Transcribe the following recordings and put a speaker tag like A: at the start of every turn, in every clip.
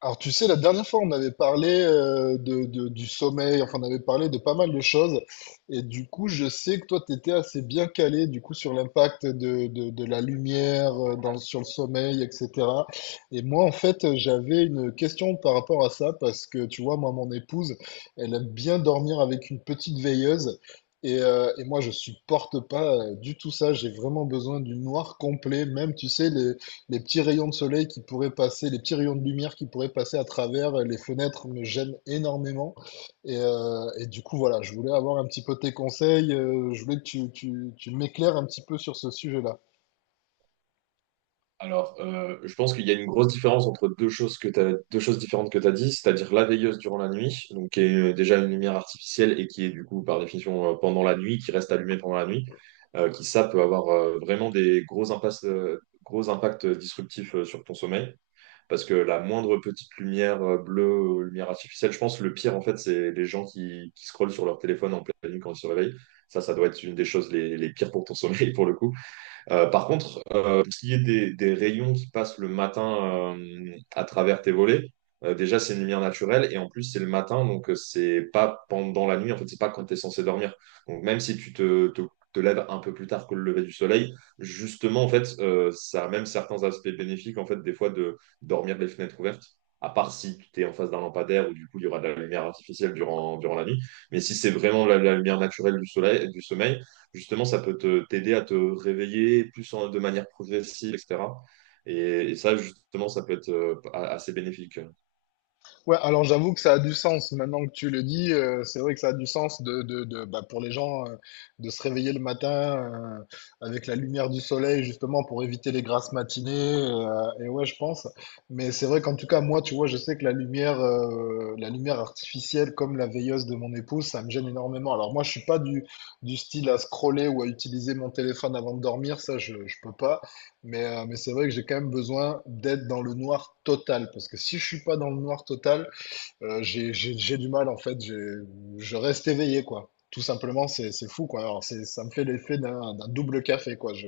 A: Alors, tu sais, la dernière fois, on avait parlé du sommeil, enfin, on avait parlé de pas mal de choses. Et du coup, je sais que toi, tu étais assez bien calé, du coup, sur l'impact de la lumière dans, sur le sommeil, etc. Et moi, en fait, j'avais une question par rapport à ça, parce que, tu vois, moi, mon épouse, elle aime bien dormir avec une petite veilleuse. Et moi, je supporte pas du tout ça. J'ai vraiment besoin du noir complet. Même, tu sais, les petits rayons de soleil qui pourraient passer, les petits rayons de lumière qui pourraient passer à travers les fenêtres me gênent énormément. Et du coup, voilà, je voulais avoir un petit peu tes conseils. Je voulais que tu m'éclaires un petit peu sur ce sujet-là.
B: Je pense qu'il y a une grosse différence entre deux choses que t'as, deux choses différentes que tu as dit, c'est-à-dire la veilleuse durant la nuit, donc qui est déjà une lumière artificielle et qui est du coup par définition pendant la nuit, qui reste allumée pendant la nuit, qui ça peut avoir vraiment des gros impacts disruptifs sur ton sommeil, parce que la moindre petite lumière bleue, ou lumière artificielle, je pense que le pire en fait, c'est les gens qui scrollent sur leur téléphone en pleine nuit quand ils se réveillent. Ça doit être une des choses les pires pour ton sommeil pour le coup. Par contre, pour ce qui est des rayons qui passent le matin à travers tes volets, déjà c'est une lumière naturelle et en plus c'est le matin, donc c'est pas pendant la nuit, en fait c'est pas quand tu es censé dormir. Donc même si te lèves un peu plus tard que le lever du soleil, justement en fait ça a même certains aspects bénéfiques en fait des fois de dormir les fenêtres ouvertes. À part si tu es en face d'un lampadaire où du coup il y aura de la lumière artificielle durant la nuit. Mais si c'est vraiment la lumière naturelle du soleil, du sommeil, justement, ça peut te t'aider à te réveiller plus de manière progressive, etc. Et, et ça, justement, ça peut être assez bénéfique.
A: Ouais, alors j'avoue que ça a du sens. Maintenant que tu le dis, c'est vrai que ça a du sens bah, pour les gens de se réveiller le matin avec la lumière du soleil, justement pour éviter les grasses matinées. Et ouais, je pense. Mais c'est vrai qu'en tout cas, moi, tu vois, je sais que la lumière artificielle, comme la veilleuse de mon épouse, ça me gêne énormément. Alors moi, je suis pas du style à scroller ou à utiliser mon téléphone avant de dormir. Ça, je peux pas. Mais c'est vrai que j'ai quand même besoin d'être dans le noir total. Parce que si je suis pas dans le noir total, j'ai du mal en fait, je reste éveillé quoi. Tout simplement, c'est fou quoi. Alors, ça me fait l'effet d'un double café quoi.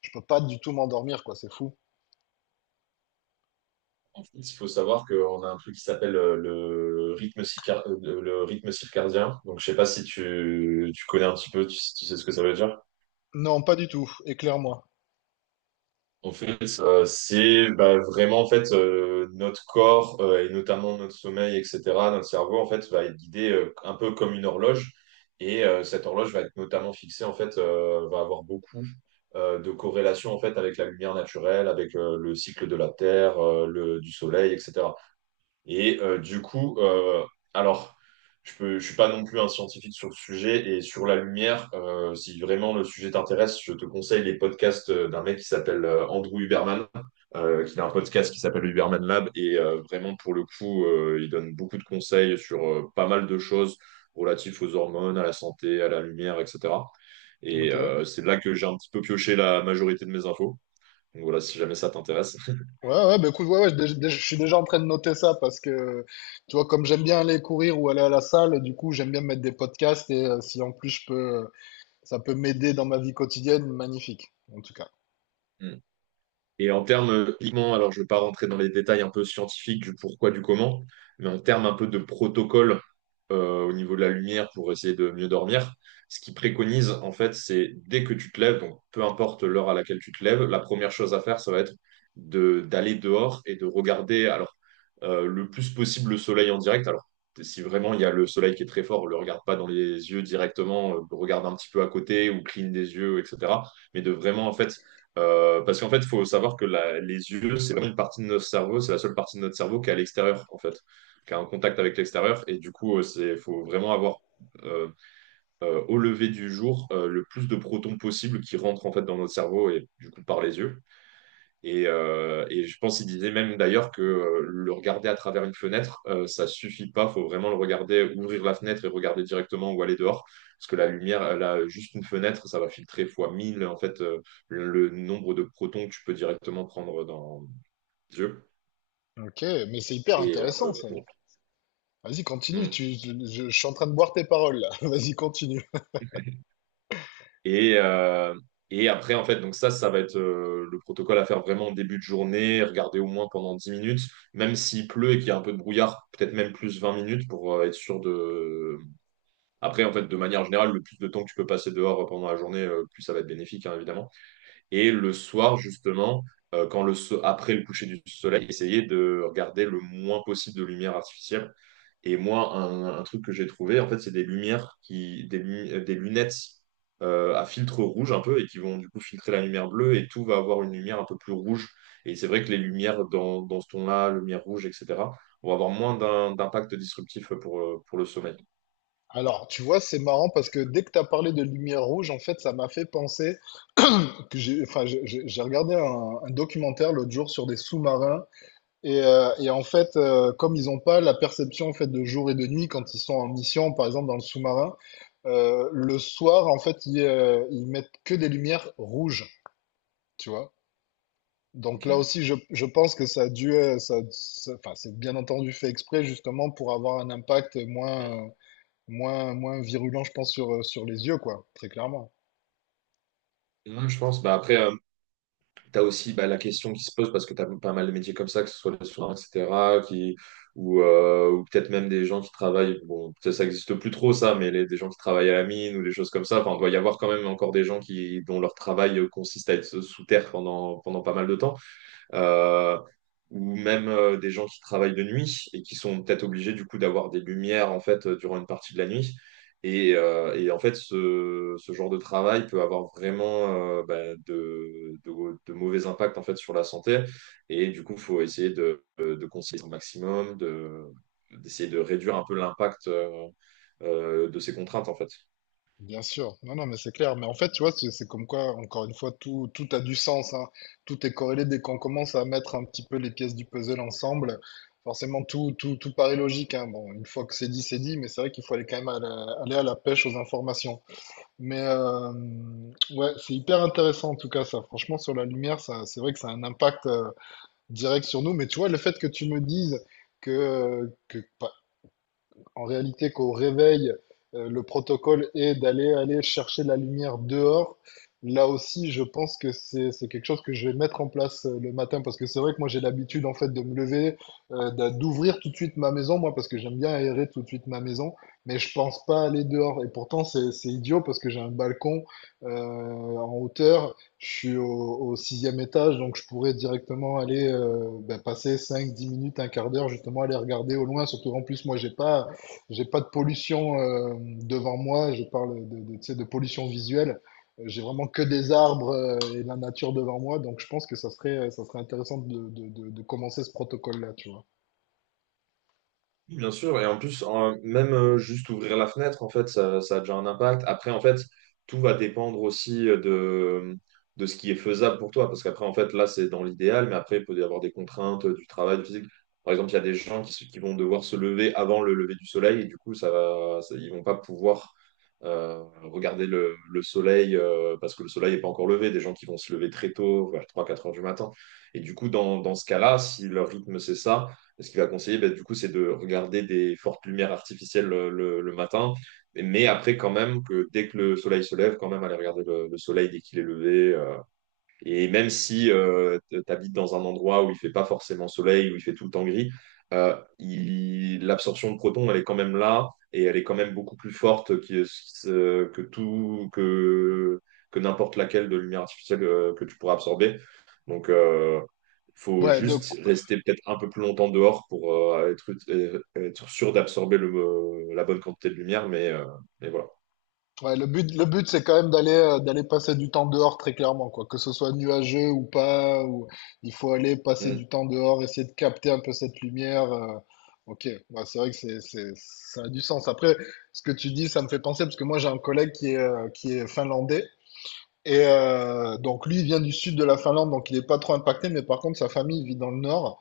A: Je peux pas du tout m'endormir quoi, c'est fou.
B: En fait, il faut savoir qu'on a un truc qui s'appelle le rythme circadien. Donc, je sais pas si tu connais un petit peu, tu sais ce que ça veut dire.
A: Non, pas du tout, éclaire-moi.
B: C'est vraiment en fait notre corps et notamment notre sommeil, etc. Notre cerveau en fait va être guidé un peu comme une horloge et cette horloge va être notamment fixée en fait va avoir beaucoup de corrélations en fait avec la lumière naturelle, avec le cycle de la Terre, le du Soleil, etc. Et alors, je suis pas non plus un scientifique sur le sujet et sur la lumière. Si vraiment le sujet t'intéresse, je te conseille les podcasts d'un mec qui s'appelle Andrew Huberman, qui a un podcast qui s'appelle Huberman Lab. Et vraiment, pour le coup, il donne beaucoup de conseils sur pas mal de choses relatives aux hormones, à la santé, à la lumière, etc. Et
A: Ok.
B: c'est là que j'ai un petit peu pioché la majorité de mes infos. Donc voilà, si jamais ça t'intéresse.
A: Ouais, ouais, bah écoute, ouais, ouais, je suis déjà en train de noter ça parce que, tu vois, comme j'aime bien aller courir ou aller à la salle, du coup, j'aime bien mettre des podcasts et si en plus je peux, ça peut m'aider dans ma vie quotidienne, magnifique, en tout cas.
B: Et en termes, uniquement, alors je ne vais pas rentrer dans les détails un peu scientifiques du pourquoi, du comment, mais en termes un peu de protocole au niveau de la lumière pour essayer de mieux dormir, ce qu'ils préconisent, en fait, c'est dès que tu te lèves, donc peu importe l'heure à laquelle tu te lèves, la première chose à faire, ça va être d'aller dehors et de regarder le plus possible le soleil en direct. Alors, si vraiment il y a le soleil qui est très fort, ne le regarde pas dans les yeux directement, regarde un petit peu à côté ou cligne des yeux, etc. Mais de vraiment, en fait, parce qu'en fait, il faut savoir que les yeux, c'est vraiment une partie de notre cerveau, c'est la seule partie de notre cerveau qui est à l'extérieur, en fait, qui a un contact avec l'extérieur. Et du coup, c'est, faut vraiment avoir euh, au lever du jour le plus de protons possible qui rentrent en fait dans notre cerveau et du coup par les yeux. Et je pense qu'il disait même d'ailleurs que le regarder à travers une fenêtre, ça suffit pas. Faut vraiment le regarder, ouvrir la fenêtre et regarder directement où aller dehors. Parce que la lumière, elle a juste une fenêtre, ça va filtrer fois 1000 en fait le nombre de protons que tu peux directement prendre dans les yeux.
A: Ok, mais c'est hyper
B: Et, euh,
A: intéressant ça.
B: pour-
A: Vas-y, continue,
B: Mm.
A: je suis en train de boire tes paroles là. Vas-y, continue.
B: et, euh, et après, en fait, donc ça va être le protocole à faire vraiment en début de journée, regarder au moins pendant 10 minutes, même s'il pleut et qu'il y a un peu de brouillard, peut-être même plus 20 minutes pour être sûr de. Après, en fait, de manière générale, le plus de temps que tu peux passer dehors pendant la journée, plus ça va être bénéfique, hein, évidemment. Et le soir, justement, quand après le coucher du soleil, essayer de regarder le moins possible de lumière artificielle. Et moi, un truc que j'ai trouvé, en fait, c'est des lumières des lunettes à filtre rouge un peu et qui vont du coup filtrer la lumière bleue et tout va avoir une lumière un peu plus rouge. Et c'est vrai que les lumières dans ce ton-là, lumière rouge, etc., vont avoir moins d'impact disruptif pour le sommeil.
A: Alors, tu vois, c'est marrant parce que dès que tu as parlé de lumière rouge, en fait, ça m'a fait penser que j'ai, enfin, j'ai regardé un documentaire l'autre jour sur des sous-marins et en fait, comme ils n'ont pas la perception en fait de jour et de nuit quand ils sont en mission, par exemple dans le sous-marin, le soir, en fait, ils mettent que des lumières rouges. Tu vois. Donc là
B: Ok.
A: aussi, je pense que ça a dû, enfin, c'est bien entendu fait exprès justement pour avoir un impact moins virulent, je pense, sur, sur les yeux, quoi, très clairement.
B: Ouais, je pense. Bah, après, tu as aussi bah, la question qui se pose parce que tu as pas mal de métiers comme ça, que ce soit les soins, etc., qui, ou peut-être même des gens qui travaillent. Bon, peut-être ça n'existe plus trop, ça, mais des gens qui travaillent à la mine ou des choses comme ça. Enfin, il doit y avoir quand même encore des gens qui, dont leur travail consiste à être sous terre pendant, pendant pas mal de temps euh, ou même des gens qui travaillent de nuit et qui sont peut-être obligés du coup d'avoir des lumières en fait durant une partie de la nuit. Et en fait, ce genre de travail peut avoir vraiment de mauvais impacts en fait sur la santé. Et du coup, il faut essayer de conseiller au maximum, d'essayer de réduire un peu l'impact de ces contraintes en fait.
A: Bien sûr. Non, non, mais c'est clair. Mais en fait, tu vois, c'est comme quoi, encore une fois, tout a du sens, hein. Tout est corrélé dès qu'on commence à mettre un petit peu les pièces du puzzle ensemble. Forcément, tout paraît logique, hein. Bon, une fois que c'est dit, mais c'est vrai qu'il faut aller quand même aller à la pêche aux informations. Mais ouais, c'est hyper intéressant en tout cas ça. Franchement, sur la lumière, ça, c'est vrai que ça a un impact direct sur nous. Mais tu vois, le fait que tu me dises que en réalité, qu'au réveil, le protocole est d'aller aller chercher la lumière dehors. Là aussi, je pense que c'est quelque chose que je vais mettre en place le matin parce que c'est vrai que moi j'ai l'habitude en fait de me lever, d'ouvrir tout de suite ma maison, moi parce que j'aime bien aérer tout de suite ma maison, mais je pense pas aller dehors. Et pourtant c'est idiot parce que j'ai un balcon euh, en hauteur, je suis au sixième étage, donc je pourrais directement aller ben, passer 5 10 minutes, un quart d'heure justement aller regarder au loin. Surtout en plus moi j'ai pas de pollution devant moi, je parle tu sais, de pollution visuelle. J'ai vraiment que des arbres et de la nature devant moi, donc je pense que ça serait intéressant de commencer ce protocole-là, tu vois.
B: Oui, bien sûr, et en plus, même juste ouvrir la fenêtre, en fait, ça a déjà un impact. Après, en fait, tout va dépendre aussi de ce qui est faisable pour toi, parce qu'après, en fait, là, c'est dans l'idéal, mais après, il peut y avoir des contraintes du travail du physique. Par exemple, il y a des gens qui vont devoir se lever avant le lever du soleil, et du coup, ils vont pas pouvoir regarder le soleil, parce que le soleil n'est pas encore levé. Des gens qui vont se lever très tôt, vers 3, 4 heures du matin. Et du coup, dans ce cas-là, si leur rythme, c'est ça, et ce qu'il va conseiller, bah, du coup, c'est de regarder des fortes lumières artificielles le matin, mais après quand même que dès que le soleil se lève, quand même aller regarder le soleil dès qu'il est levé, et même si tu habites dans un endroit où il fait pas forcément soleil, où il fait tout le temps gris, l'absorption de protons, elle est quand même là et elle est quand même beaucoup plus forte que, que n'importe laquelle de lumière artificielle que tu pourras absorber. Donc, il faut
A: Ouais, donc,
B: juste rester peut-être un peu plus longtemps dehors pour être sûr d'absorber la bonne quantité de lumière, mais voilà.
A: ouais, le but, c'est quand même d'aller, d'aller passer du temps dehors très clairement, quoi. Que ce soit nuageux ou pas, ou il faut aller passer
B: Mm.
A: du temps dehors, essayer de capter un peu cette lumière. Ok, ouais, c'est vrai que ça a du sens. Après, ce que tu dis, ça me fait penser parce que moi, j'ai un collègue qui est finlandais. Et donc lui, il vient du sud de la Finlande, donc il est pas trop impacté, mais par contre, sa famille vit dans le nord.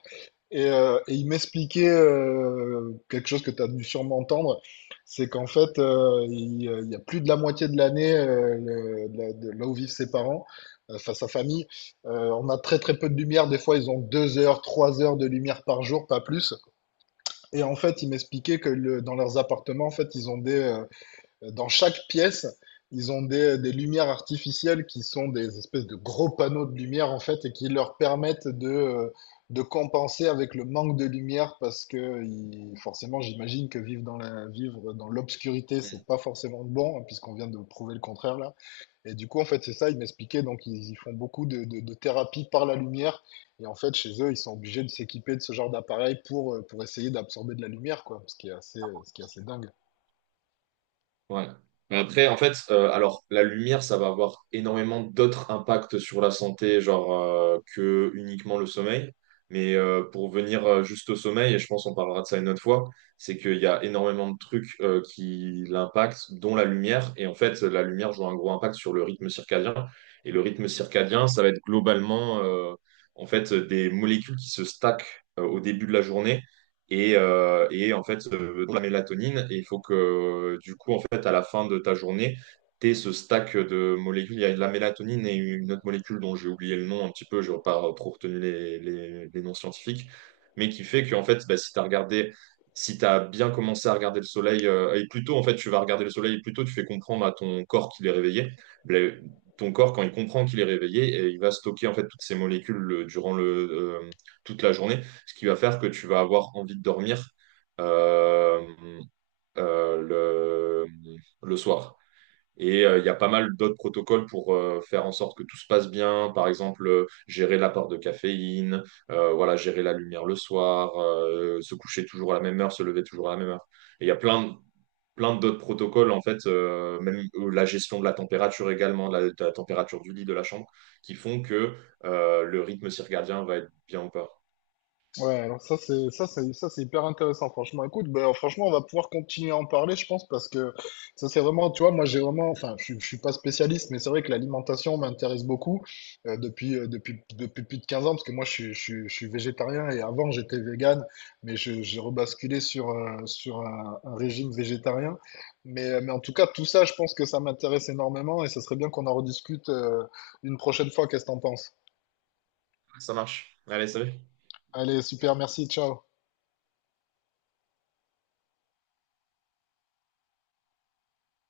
A: Et il m'expliquait quelque chose que tu as dû sûrement entendre, c'est qu'en fait, il y a plus de la moitié de l'année, de là où vivent ses parents, enfin sa famille, on a très très peu de lumière. Des fois, ils ont 2 heures, 3 heures de lumière par jour, pas plus. Et en fait, il m'expliquait dans leurs appartements, en fait, dans chaque pièce, ils ont des lumières artificielles qui sont des espèces de gros panneaux de lumière en fait et qui leur permettent de compenser avec le manque de lumière parce que forcément, j'imagine que vivre vivre dans l'obscurité, c'est pas forcément bon hein, puisqu'on vient de prouver le contraire là. Et du coup, en fait, c'est ça, ils m'expliquaient donc ils font beaucoup de thérapie par la lumière et en fait, chez eux, ils sont obligés de s'équiper de ce genre d'appareil pour essayer d'absorber de la lumière quoi, ce qui est assez dingue.
B: Ouais. Mais après, en fait, alors la lumière, ça va avoir énormément d'autres impacts sur la santé, genre que uniquement le sommeil. Mais pour venir juste au sommeil, et je pense on parlera de ça une autre fois, c'est qu'il y a énormément de trucs qui l'impactent, dont la lumière. Et en fait, la lumière joue un gros impact sur le rythme circadien. Et le rythme circadien, ça va être globalement en fait des molécules qui se stackent au début de la journée et en fait de la mélatonine. Et il faut que du coup, en fait, à la fin de ta journée, tu aies ce stack de molécules. Il y a de la mélatonine et une autre molécule dont j'ai oublié le nom un petit peu, je n'aurais pas trop retenu les noms scientifiques, mais qui fait que en fait, bah, si tu as regardé. Si tu as bien commencé à regarder le soleil, et plutôt en fait tu vas regarder le soleil, et plutôt tu fais comprendre à ton corps qu'il est réveillé. Le- Ton corps, quand il comprend qu'il est réveillé, et il va stocker en fait toutes ces molécules euh, toute la journée, ce qui va faire que tu vas avoir envie de dormir euh, euh, le, le soir. Et il y a pas mal d'autres protocoles pour faire en sorte que tout se passe bien. Par exemple, gérer l'apport de caféine, voilà, gérer la lumière le soir, se coucher toujours à la même heure, se lever toujours à la même heure. Et il y a plein d'autres protocoles, en fait, même la gestion de la température également, de la température du lit, de la chambre, qui font que le rythme circadien va être bien ou pas.
A: Ouais, alors ça c'est hyper intéressant franchement. Écoute, ben franchement on va pouvoir continuer à en parler je pense parce que ça c'est vraiment tu vois moi j'ai vraiment enfin je suis pas spécialiste mais c'est vrai que l'alimentation m'intéresse beaucoup depuis plus de 15 ans parce que moi je suis végétarien et avant j'étais végane mais j'ai rebasculé sur un régime végétarien. Mais en tout cas tout ça je pense que ça m'intéresse énormément et ça serait bien qu'on en rediscute une prochaine fois. Qu'est-ce que t'en penses?
B: Ça marche. Allez, salut.
A: Allez, super, merci, ciao.